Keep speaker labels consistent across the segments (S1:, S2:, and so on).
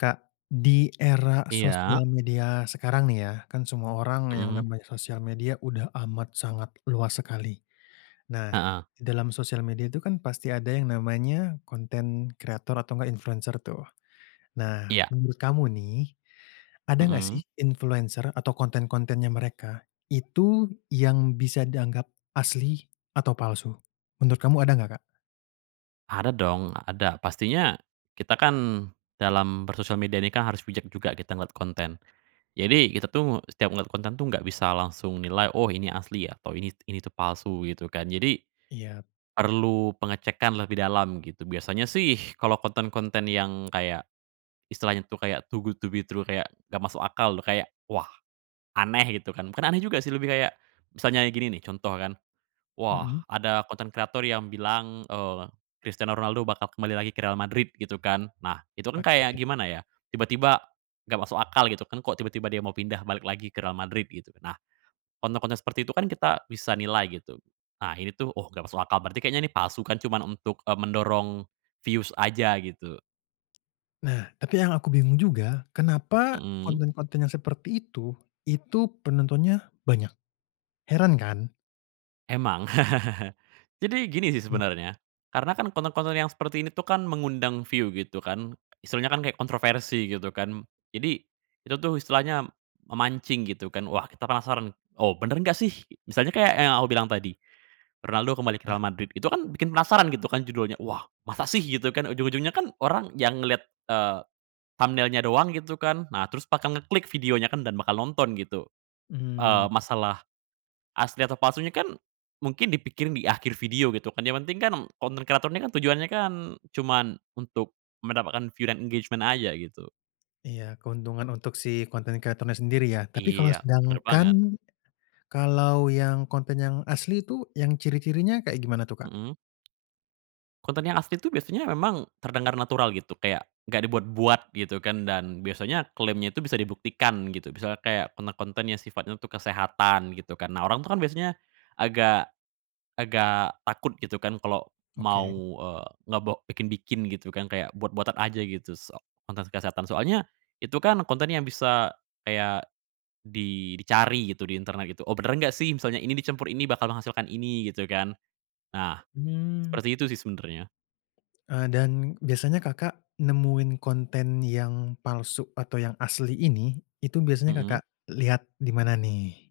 S1: Kak, di era
S2: Iya.
S1: sosial media sekarang nih ya, kan semua orang yang
S2: Mhm.
S1: namanya sosial media udah amat sangat luas sekali. Nah,
S2: Heeh.
S1: dalam sosial media itu kan pasti ada yang namanya konten kreator atau enggak influencer tuh. Nah,
S2: Iya.
S1: menurut kamu nih, ada enggak sih
S2: Mhm.
S1: influencer atau konten-kontennya mereka itu yang bisa dianggap asli atau palsu? Menurut kamu ada enggak, Kak?
S2: Ada dong ada. Pastinya kita kan dalam bersosial media ini kan harus bijak juga kita ngelihat konten. Jadi kita tuh setiap ngelihat konten tuh nggak bisa langsung nilai, "Oh, ini asli," atau, "Ini ini itu palsu," gitu kan. Jadi
S1: Iyap.
S2: perlu pengecekan lebih dalam gitu. Biasanya sih kalo konten-konten yang kayak istilahnya tuh kayak too good to be true kayak nggak masuk akal loh kayak, wah, aneh, gitu kan bukan aneh juga sih lebih kayak misalnya gini nih contoh kan, "Wah,
S1: Mhm.
S2: ada konten kreator yang bilang, eee, Christiano Ronaldo bakal kembali lagi ke Real Madrid," gitu kan. Nah, itu kan
S1: Oke.
S2: kayak gimana ya tiba-tiba, nggak masuk akal gitu kan kok tiba-tiba dia mau pindah balik lagi ke Real Madrid gitu. Nah, konten-konten seperti itu kan kita bisa nilai gitu. Nah, ini tuh, "Oh, gak masuk akal," berarti kayaknya ini palsu kan cuman untuk, e mendorong views aja gitu.
S1: Nah, tapi yang aku bingung juga kenapa
S2: Mhm.
S1: konten-konten yang seperti itu, itu penontonnya banyak? Heran kan?
S2: Emang. Jadi gini sih sebenarnya karena kan konten-konten yang seperti ini tuh kan mengundang view gitu kan, istilahnya kan kayak kontroversi gitu kan. Jadi itu tuh istilahnya memancing gitu kan wah kita penasaran, "Oh, benar nggak sih?" Misalnya kayak yang aku bilang tadi "Ronaldo kembali ke
S1: Iya.
S2: Real Madrid." Itu kan bikin penasaran gitu kan judulnya, "Wah, masa sih?" Gitu kan, ujung-ujungnya kan orang yang ngelihat, eee, thumbnail-nya doang gitu kan. Nah, terus bakal ngeklik videonya kan dan bakal nonton gitu,
S1: Mmm.
S2: eee, masalah asli atau palsunya kan mungkin dipikirin di akhir video gitu kan yang penting kan konten kreator ini kan tujuannya kan cuman untuk mendapatkan view dan engagement aja gitu.
S1: Iya, keuntungan untuk si konten kreatornya sendiri ya. Tapi kalau
S2: Iya, bener
S1: sedangkan,
S2: banget.
S1: kalau yang konten yang asli itu yang ciri-cirinya kayak gimana tuh, Kak?
S2: Mhm. Konten yang asli itu biasanya memang terdengar natural gitu kayak nggak dibuat-buat gitu kan dan biasanya klaimnya itu bisa dibuktikan gitu. Misalnya kayak konten-konten yang sifatnya untuk kesehatan gitu kan. Nah, orang tuh kan biasanya agak agak takut gitu kan kalau mau,
S1: Oke.
S2: eee, ngebe bikin-bikin gitu kan kayak buat-buatan aja gitu se konten kesehatan. Soalnya itu kan kontennya yang bisa kayak di dicari gitu di internet gitu, "Oh, benar nggak sih misalnya ini dicampur ini bakal menghasilkan ini?" Gitu kan. Nah,
S1: Mmm.
S2: seperti itu sih sebenarnya.
S1: Eee, dan biasanya Kakak nemuin konten yang palsu atau yang asli ini, itu biasanya Kakak
S2: Mhm.
S1: lihat di mana nih?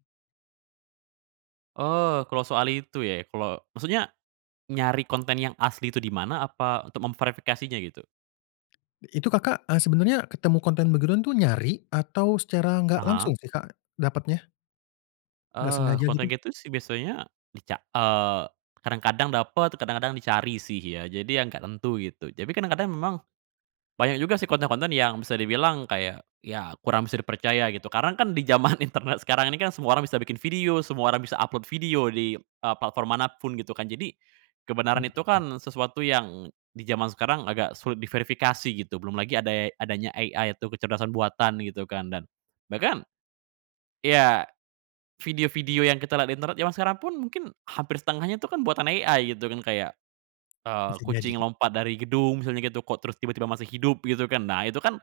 S2: Oh, kalau soal itu ya, kalo maksudnya nyari konten yang asli itu di mana apa untuk memverifikasinya gitu?
S1: Itu Kakak, eee, sebenarnya ketemu konten begituan tuh nyari, atau secara nggak
S2: Aha.
S1: langsung sih, Kak, dapatnya? Enggak
S2: Eee,
S1: sengaja
S2: konten
S1: gitu?
S2: gitu sih biasanya dica eee, kadang-kadang dapet kadang-kadang dicari sih ya. Jadi yang nggak tentu gitu. Tapi kadang-kadang memang banyak juga sih konten-konten yang bisa dibilang kayak ya kurang bisa dipercaya gitu. Karena kan di zaman internet sekarang ini kan semua orang bisa bikin video, semua orang bisa upload video di eee, platform mana pun gitu kan. Jadi, kebenaran itu
S1: Mhm.
S2: kan sesuatu yang di zaman sekarang agak sulit diverifikasi gitu. Belum lagi ade adanya AI itu kecerdasan buatan gitu kan dan bahkan iya, video-video yang kita lihat di internet jaman sekarang pun mungkin hampir setengahnya itu kan buatan AI gitu kan. Kayak, eee,
S1: Bisa
S2: kucing
S1: jadi.
S2: lompat dari gedung misalnya gitu kok terus tiba-tiba masih hidup gitu kan. Nah, itu kan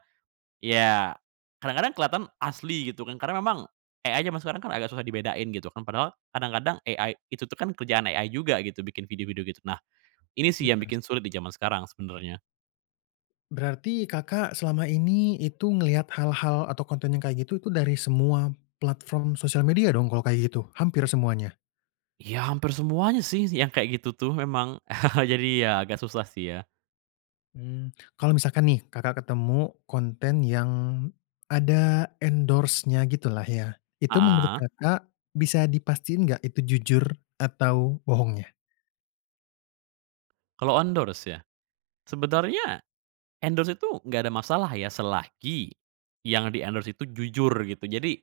S2: ya, kadang-kadang kelihatan asli gitu kan karena memang AI zaman sekarang kan agak susah dibedain gitu kan padahal kadang-kadang AI itu tuh kan kerjaan AI juga gitu bikin video-video gitu. Nah, ini sih yang
S1: Bener
S2: bikin
S1: sih.
S2: sulit di zaman sekarang sebenarnya.
S1: Berarti Kakak selama ini itu ngelihat hal-hal atau konten yang kayak gitu tuh dari semua platform sosial media dong kalau kayak gitu? Hampir semuanya?
S2: Ya hampir semuanya sih yang kayak gitu tuh memang jadi ya agak susah sih ya.
S1: Mmm, kalau misalkan nih Kakak ketemu konten yang ada endorse-nya gitulah ya, itu menurut
S2: Heeh.
S1: Kakak bisa dipastiin nggak itu jujur atau bohongnya?
S2: Kalau endorse, ya.
S1: Iya.
S2: Sebenarnya, endorse itu, nggak ada masalah ya, selagi yang di-endorse itu jujur, gitu. Jadi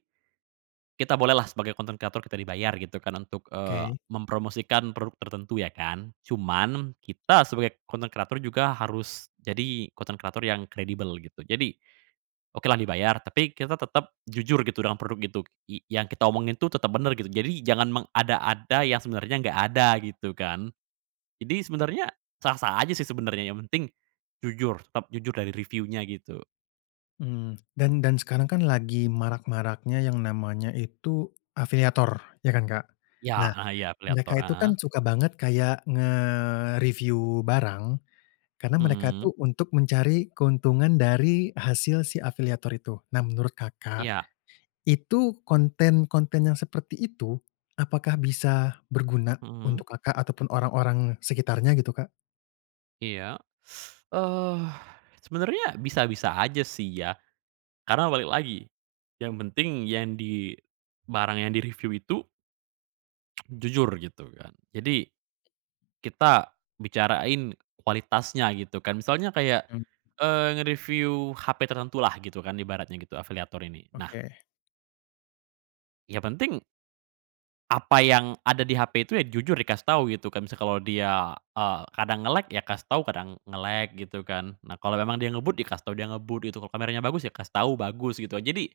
S2: kita bolehlah, sebagai content creator, kita dibayar, gitu kan, untuk, eee,
S1: Oke.
S2: mempromosikan produk tertentu, ya kan. Cuman, kita sebagai content creator juga harus jadi content creator yang kredibel, gitu. Jadi, okelah dibayar, tapi kita tetap jujur, gitu, dengan produk itu y yang kita omongin tuh tetap benar, gitu. Jadi, jangan mengada-ada yang sebenarnya nggak ada, gitu kan. Jadi, sebenarnya, sah-sah aja sih, sebenarnya. Yang penting, jujur. Tetap jujur dari revieu-nya, gitu.
S1: Mhm. Dan dan sekarang kan lagi marak-maraknya yang namanya itu, afiliator, ya kan, Kak? Nah,
S2: Ya, heeh, ya,
S1: mereka
S2: afiliator
S1: itu kan,
S2: heeh?
S1: suka banget, kayak ngereviu barang, karena mereka
S2: Mhm.
S1: tuh untuk mencari keuntungan dari hasil si afiliator itu. Nah, menurut Kakak,
S2: Iya.
S1: itu, konten-konten yang seperti itu, apakah bisa berguna
S2: Mhm.
S1: untuk Kakak ataupun orang-orang sekitarnya, gitu, Kak?
S2: Iya, eee, sebenarnya, bisa-bisa aja sih, ya. Karena balik lagi, yang penting yang di barang yang direviu itu jujur, gitu kan. Jadi, kita bicarain kualitasnya, gitu kan. Misalnya, kayak,
S1: Mmm.
S2: eee, ngereviu HP tertentu, lah, gitu kan, ibaratnya gitu, afiliator ini. Nah
S1: Oke.
S2: yang penting apa yang ada di HP itu, ya, jujur dikasih tahu, gitu kan. Misal kalau dia, eee, kadang nge-lag, ya kasih tahu. Kadang nge-lag, gitu kan. Nah, kalau memang dia ngebut, ya kasih tahu dia ngebut, gitu. Kalau kameranya bagus, ya kasih tahu, bagus, gitu a Jadi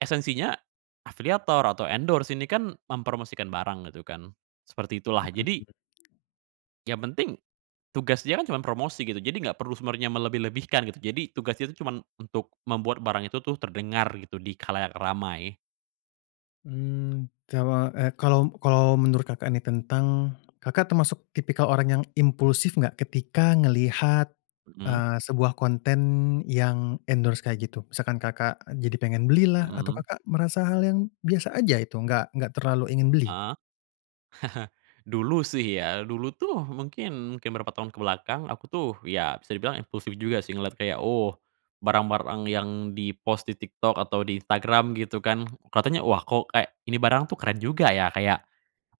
S2: esensinya, afiliator atau endorse, ini kan mempromosikan barang, gitu kan. Seperti itulah.
S1: Mhm
S2: Jadi
S1: mhm.
S2: yang penting, tugas dia kan, cuman promosi, gitu. Jadi nggak perlu sebenarnya melebih-lebihkan, gitu. Jadi, tugas dia tuh, cuman untuk, membuat barang itu tuh terdengar, gitu, di khalayak ramai.
S1: Mmm, kawa eh, kalau kalau menurut, Kakak, nih, tentang Kakak, termasuk tipikal orang yang impulsif nggak, ketika ngelihat,
S2: Mhm.
S1: eee, sebuah konten yang endorse kayak gitu? Misalkan, Kakak, jadi pengen belilah, atau,
S2: Mhm.
S1: Kakak, merasa hal yang biasa aja, itu, nggak nggak terlalu ingin beli?
S2: Heeh, dulu sih ya dulu tuh, mungkin mungkin beberapa tahun ke belakang, aku tuh, ya, bisa dibilang impulsif juga sih, ngelihat kayak, "oh, barang-barang yang di-post di TikTok atau di Instagram," gitu kan. Kelihatannya, "wah, kok kayak, ini barang tuh keren juga, ya." Kayak,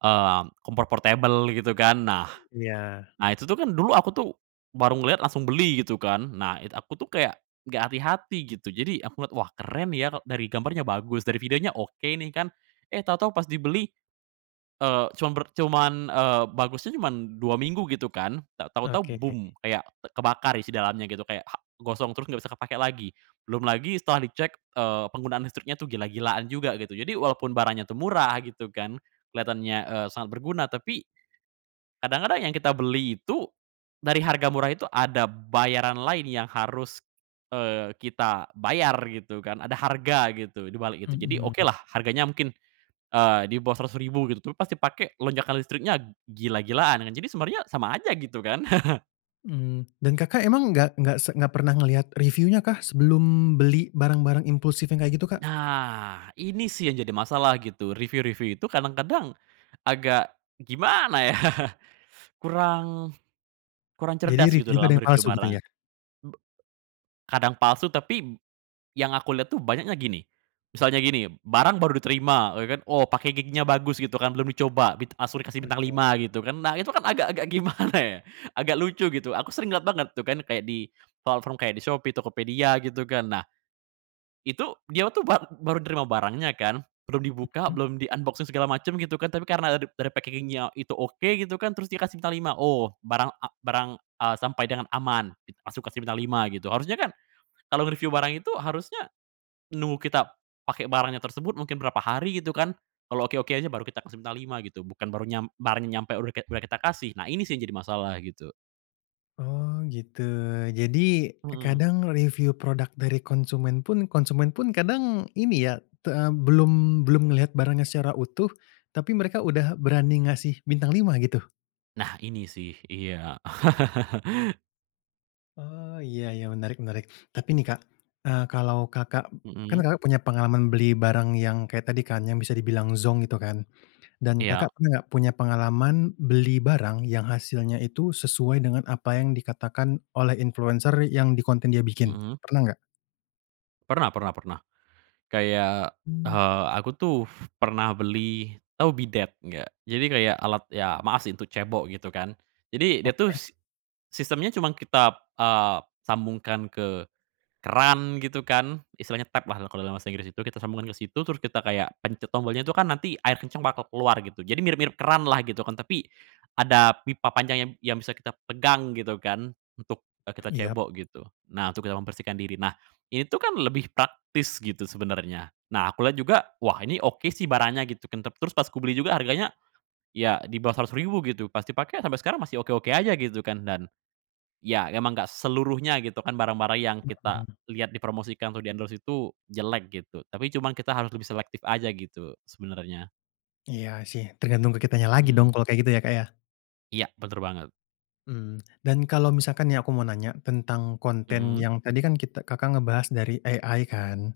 S2: mmm, kompor portabel, gitu kan. Nah,
S1: Iya.
S2: nah, itu tuh, kan, dulu aku tuh, baru ngelihat, langsung beli, gitu kan. Nah it aku tuh kayak, nggak hati-hati, gitu. Jadi aku ngelihat, "Wah, keren ya, e dari gambarnya bagus, dari videonya oke, nih," kan. Eh, tahu-tahu pas dibeli, eee, cuman bert cuman, eee, bagusnya cuman 2 minggu, gitu kan. Tak tau-tau,
S1: Oke.
S2: Kayak kebakar isi dalamnya gitu, kayak ha gosong, terus nggak bisa kepake lagi. Belum lagi, setelah dicek, eee, penggunaan listriknya tuh gila-gilaan juga, gitu. Jadi, walaupun barangnya tuh murah, gitu kan, kelihatannya, eee, sangat berguna, tapi, kadang-kadang yang kita beli itu, dari harga murah itu, ada bayaran lain yang harus, eee, kita bayar, gitu kan. Ada harga, gitu, di balik itu. Jadi,
S1: Mhm.
S2: okelah, harganya mungkin, eee, di bawah Rp.100.000 gitu. Tapi pas dipake, lonjakan listriknya gila-gilaan. Nah, jadi sebenarnya, sama aja, gitu kan?
S1: Mmm, dan, Kakak, emang nggak nggak se nggak pernah ngelihat reviunya, kah, sebelum beli barang-barang impulsif yang kayak gitu, Kak?
S2: Nah, ini sih, yang jadi masalah, gitu. Reviu-reviu itu kadang-kadang, agak, gimana ya. Kurang kurang
S1: Jadi,
S2: cerdas,
S1: reviu
S2: gitu,
S1: juga ada
S2: dalam
S1: yang
S2: mereviu
S1: palsu, gitu
S2: barang.
S1: ya?
S2: B kadang palsu, tapi yang aku lihat tuh banyaknya gini. Misalnya gini, eee, b barang baru diterima, ya kan, "Oh, packaging-nya bagus," gitu kan, belum dicoba, bit langsung dikasih bintang
S1: Oke.
S2: 5, gitu kan. Nah, itu kan, agak-agak gimana, ya. Agak lucu, gitu. Aku sering ngelihat banget, tuh kan, kayak di platform kayak di Shopee, Tokopedia, gitu kan. Nah, itu dia tuh, bar baru nerima barangnya, kan. Belum dibuka,
S1: Mhm.
S2: belum di-unboxing segala macem, gitu kan, tapi karena dari packaging-nya itu oke, gitu kan, terus dia kasih bintang 5. "Oh, barang a barang a sampai dengan aman," gitu. Langsung dikasih bintang 5, gitu. Harusnya kan, kalau ngereviu barang itu, harusnya nunggu kita pakai barangnya tersebut, mungkin berapa hari, gitu kan. Kalau oke-oke aja, baru kita kasih bintang 5, gitu. Bukan baru nyam barangnya nyampe udah kayak udah kita kasih. Nah, ini sih, yang jadi masalah, gitu.
S1: Oh, gitu. Jadi,
S2: Mhm.
S1: kadang reviu produk dari konsumen pun, konsumen pun kadang, ini ya, te eee, belum belum ngelihat barangnya secara utuh, tapi mereka udah berani ngasih bintang 5 gitu?
S2: Nah ini sih iya.
S1: Oh, iya iya, menarik menarik. Tapi nih, Kak, eee, kalau, Kakak, b kan,
S2: Mhm.
S1: Kakak, punya pengalaman beli barang yang, kayak tadi kan, yang, bisa dibilang zonk itu, kan. Dan, Kakak,
S2: Iya.
S1: pernah nggak, punya pengalaman beli barang, yang hasilnya itu sesuai, dengan apa yang dikatakan oleh influencer yang di konten dia bikin,
S2: Mhm.
S1: pernah nggak?
S2: Pernah pernah pernah. Kayak,
S1: Hmm.
S2: eee, aku tuh, pernah beli, tau bidet, nggak? Jadi kayak, alat ya maaf sih, untuk cebok, gitu kan. Jadi, dia tuh,
S1: Oke.
S2: s sistemnya cuman kita, eee, sambungkan ke keran, gitu kan, istilahnya tap lah, kalau dalam bahasa Inggris itu, kita sambungkan ke situ, terus kita kayak pencet tombolnya itu kan, nanti air kencang bakal keluar, gitu. Jadi, mirip-mirip keran lah, gitu kan. Tapi, ada pipa panjang yang yang bisa kita pegang, gitu kan, untuk, eee, kita
S1: Iya.
S2: cebok, gitu. Nah, untuk kita membersihkan diri. Nah, ini tuh kan lebih praktis, gitu, sebenarnya. Nah, aku lihat juga, "Wah, ini oke sih, barangnya," gitu kan. Tap terus, pas kubeli juga, harganya, ya di bawah Rp.100.000 gitu. Pas dipakai, sampai sekarang masih oke-oke aja, gitu kan. Dan, ya emang nggak seluruhnya, gitu kan, barang-barang yang kita
S1: Mhm.
S2: lihat dipromosikan atau di-endorse itu jelek, gitu. Tapi cuman kita harus lebih selektif aja, gitu, sebenarnya.
S1: Iya sih, tergantung ke kitanya lagi dong
S2: Mmm.
S1: kalau kayak gitu ya Kak, ya.
S2: Iya, bener banget.
S1: Mmm, dan kalau misalkan nih aku mau nanya, tentang konten
S2: Mhm.
S1: yang tadi kan kita Kakak, ngebahas dari AI kan,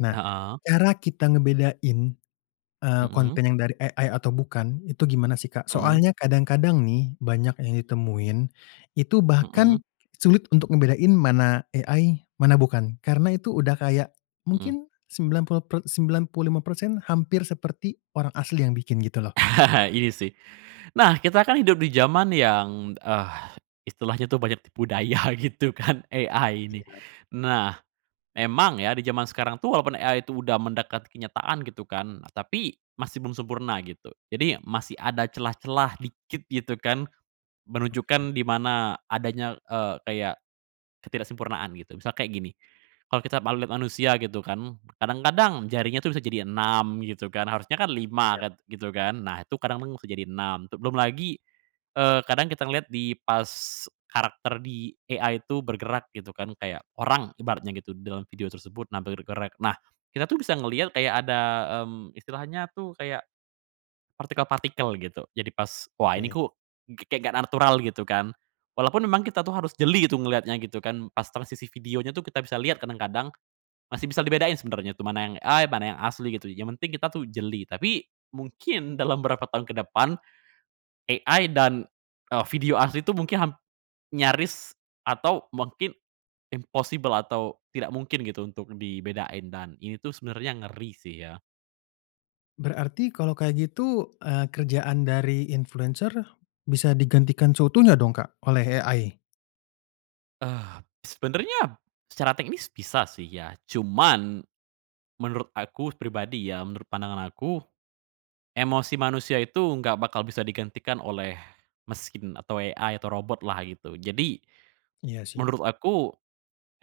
S1: nah,
S2: Heeh.
S1: cara kita ngebedain, eee,
S2: Mhm.
S1: konten yang dari AI atau bukan itu gimana sih Kak?
S2: Mhm.
S1: Soalnya kadang-kadang nih banyak yang ditemuin, itu bahkan
S2: Mhm.
S1: sulit untuk ngebedain mana AI, mana bukan karena itu udah kayak,
S2: Mhm.
S1: mungkin sembilan puluh per sembilan puluh persen hampir seperti, orang asli yang bikin gitu loh.
S2: Ini sih. Nah, kita kan hidup di jaman yang, eee, istilahnya tuh banyak tipu daya gitu kan AI ini.
S1: Iya.
S2: Nah, emang ya di jaman sekarang tuh walaupun AI itu, udah mendekat kenyataan gitu kan, tapi masih belum sempurna gitu. Jadi, masih ada celah-celah dikit gitu kan,
S1: Oke.
S2: menunjukkan di mana adanya, eee, kayak, ketidaksempurnaan, gitu. Misalnya kayak gini, kalau kita mau lihat manusia gitu kan, kadang-kadang jarinya tuh bisa jadi 6 gitu kan, harusnya kan 5
S1: Iya.
S2: kan gitu kan, nah itu kadang bisa jadi 6 tuh. Belum lagi, eee, kadang kita ngeliat di pas karakter di AI itu bergerak gitu kan, kayak orang ibaratnya gitu dalam video tersebut nampil bergerak. Nah, kita tuh bisa ngeliat kayak ada, mmm, istilahnya tuh kayak, partikel-partikel gitu. Jadi, pas, "Wah ini
S1: Oke.
S2: kok kayak enggak natural," gitu kan, walaupun memang kita tuh harus jeli gitu ngeliatnya gitu kan, pas transisi video-nya tuh kita bisa lihat kadang-kadang, masih bisa dibedain sebenarnya tuh mana yang AI, mana yang asli gitu yang penting kita tuh jeli. Tapi, mungkin dalam berapa tahun ke depan, AI dan eee, video asli itu mungkin ham nyaris atau mungkin, impossible atau tidak mungkin gitu, untuk dibedain dan ini tuh sebenarnya, ngeri sih ya.
S1: Berarti kalau kaya gitu, eee, kerjaan dari influencer, bisa digantikan seutuhnya dong Kak, oleh AI?
S2: Eee, sebenarnya secara teknis bisa sih ya, cuman, menurut aku pribadi ya, menurut pandangan aku, emosi manusia itu enggak bakal bisa digantikan oleh mesin atau AI atau robot lah gitu. Jadi,
S1: Iya sih.
S2: menurut aku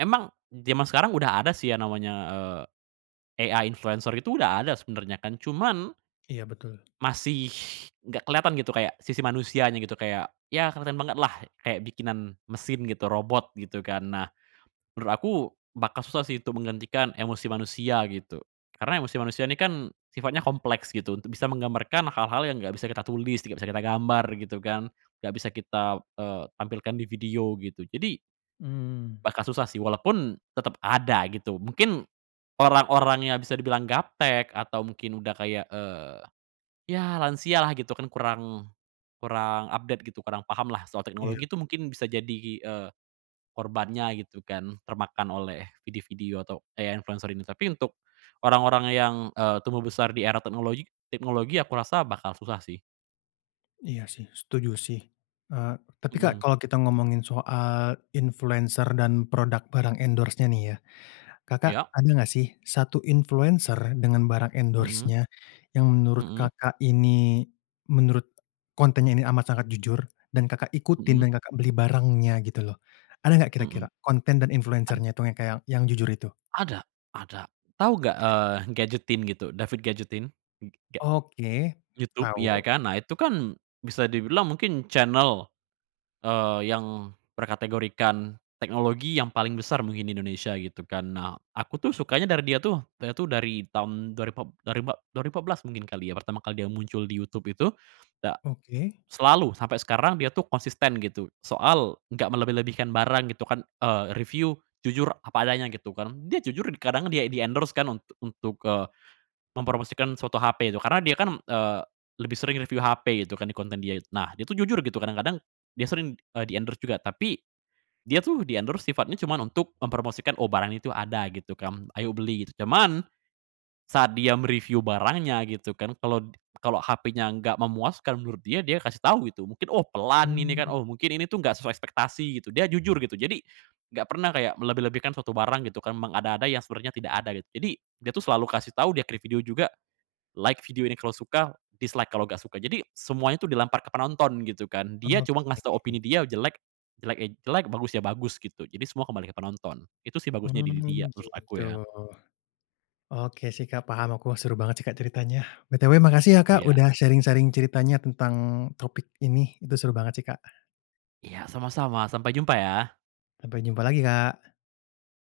S2: emang jaman sekarang udah ada sih yang namanya, eee, AI influencer itu udah ada sebenarnya kan cuman
S1: Iya, betul.
S2: Masih enggak kelihatan gitu kayak sisi manusianya gitu kayak ya keren banget lah, kayak bikinan mesin gitu, robot gitu, kan. Nah, menurut aku bakal susah sih itu menggantikan emosi manusia gitu, karena emosi manusia ini kan sifatnya kompleks gitu, untuk bisa menggambarkan hal-hal yang enggak bisa kita tulis, enggak bisa kita gambar gitu kan, enggak bisa kita, eee, tampilkan di video gitu. Jadi
S1: Mmm.
S2: Bakal susah sih walaupun tetap ada gitu. Mungkin, orang-orang yang bisa dibilang gaptek atau mungkin udah kayak, eee, ya lansia lah gitu kan kurang kurang update gitu, kurang paham lah soal
S1: Iya.
S2: teknologi itu mungkin bisa jadi, eee, korbannya gitu kan, termakan oleh video-video atau AI influencer ini. Tapi untuk orang-orang yang, eee, tumbuh besar di era teknologi teknologi aku rasa bakal susah sih.
S1: Iya sih setuju sih, eee, tapi Kak,
S2: Mhm.
S1: kalau kita ngomongin soal influencer dan product barang endorse-nya nih ya, Kakak,
S2: Iya.
S1: ada enggak sih 1 influencer dengan barang
S2: Mhm.
S1: endorse-nya yang menurut
S2: Mhm.
S1: Kakak, ini, menurut kontennya ini amat sangat jujur dan Kakak, ikutin
S2: Mhm.
S1: dan Kakak, beli barangnya gitu loh. Ada enggak kira-kira,
S2: Mhm.
S1: konten dan
S2: Ad
S1: influencer-nya itu yang kayak yang jujur itu?
S2: Ada ada. Tahu enggak, eee, GadgetIn gitu? David GadgetIn enggak.
S1: Oke,
S2: YouTube, ya
S1: tau.
S2: kan, nah, itu kan bisa dibilang mungkin channel, eee, yang berkategorikan teknologi yang paling besar mungkin di Indonesia, gitu kan. Nah, aku tuh sukanya dari dia tuh dia tuh dari tahun dua ripat dua ripat dua ribu empat belas mungkin kali ya pertama kali dia muncul di YouTube itu, da
S1: Oke.
S2: selalu sampai sekarang dia tuh konsisten gitu soal enggak melebih-lebihkan barang gitu kan, eee, review jujur apa adanya, gitu kan. Dia jujur di kadang dia di-endorse kan untuk untuk, eee, mempromosikan suatu HP itu, karena dia kan, eee, lebih sering review HP gitu kan di konten dia itu. Nah, itu jujur gitu kadang-kadang dia sering, eee, di-endorse juga tapi, dia tuh di-endorse sifatnya cuman untuk mempromosikan "oh barang itu ada," gitu kan, "ayo beli," gitu. Cuman, saat dia me-review barangnya gitu kan, kalau kalau HP-nya enggak memuaskan menurut dia dia kasih tahu gitu mungkin oh "pelan" ini kan,
S1: Mmm.
S2: oh mungkin ini tuh "enggak sesuai ekspektasi," gitu dia jujur gitu. Jadi, enggak pernah kayak melebih-lebihkan suatu barang gitu kan memang ada-ada yang sebenarnya tidak ada gitu. Jadi, dia tuh selalu kasih tahu di akhir video juga, "Like video ini kalau suka dislike kalau enggak suka," jadi semuanya tuh dilempar ke penonton gitu kan, dia cuma ngasih tau
S1: Oke.
S2: opini dia jelek jelek ya jelek, bagus ya bagus gitu. Jadi, semua kembali ke penonton. Itu sih bagusnya diri dia,
S1: Mmm,
S2: terus aku
S1: gitu.
S2: ya.
S1: Oke sih Kak, paham aku seru banget sih Kak, ceritanya. BTW makasih ya Kak,
S2: Iya.
S1: udah sharing-sharing ceritanya tentang topik ini. Itu seru banget sih Kak.
S2: Iya sama-sama. Sampai jumpa ya!
S1: Sampai jumpa lagi Kak!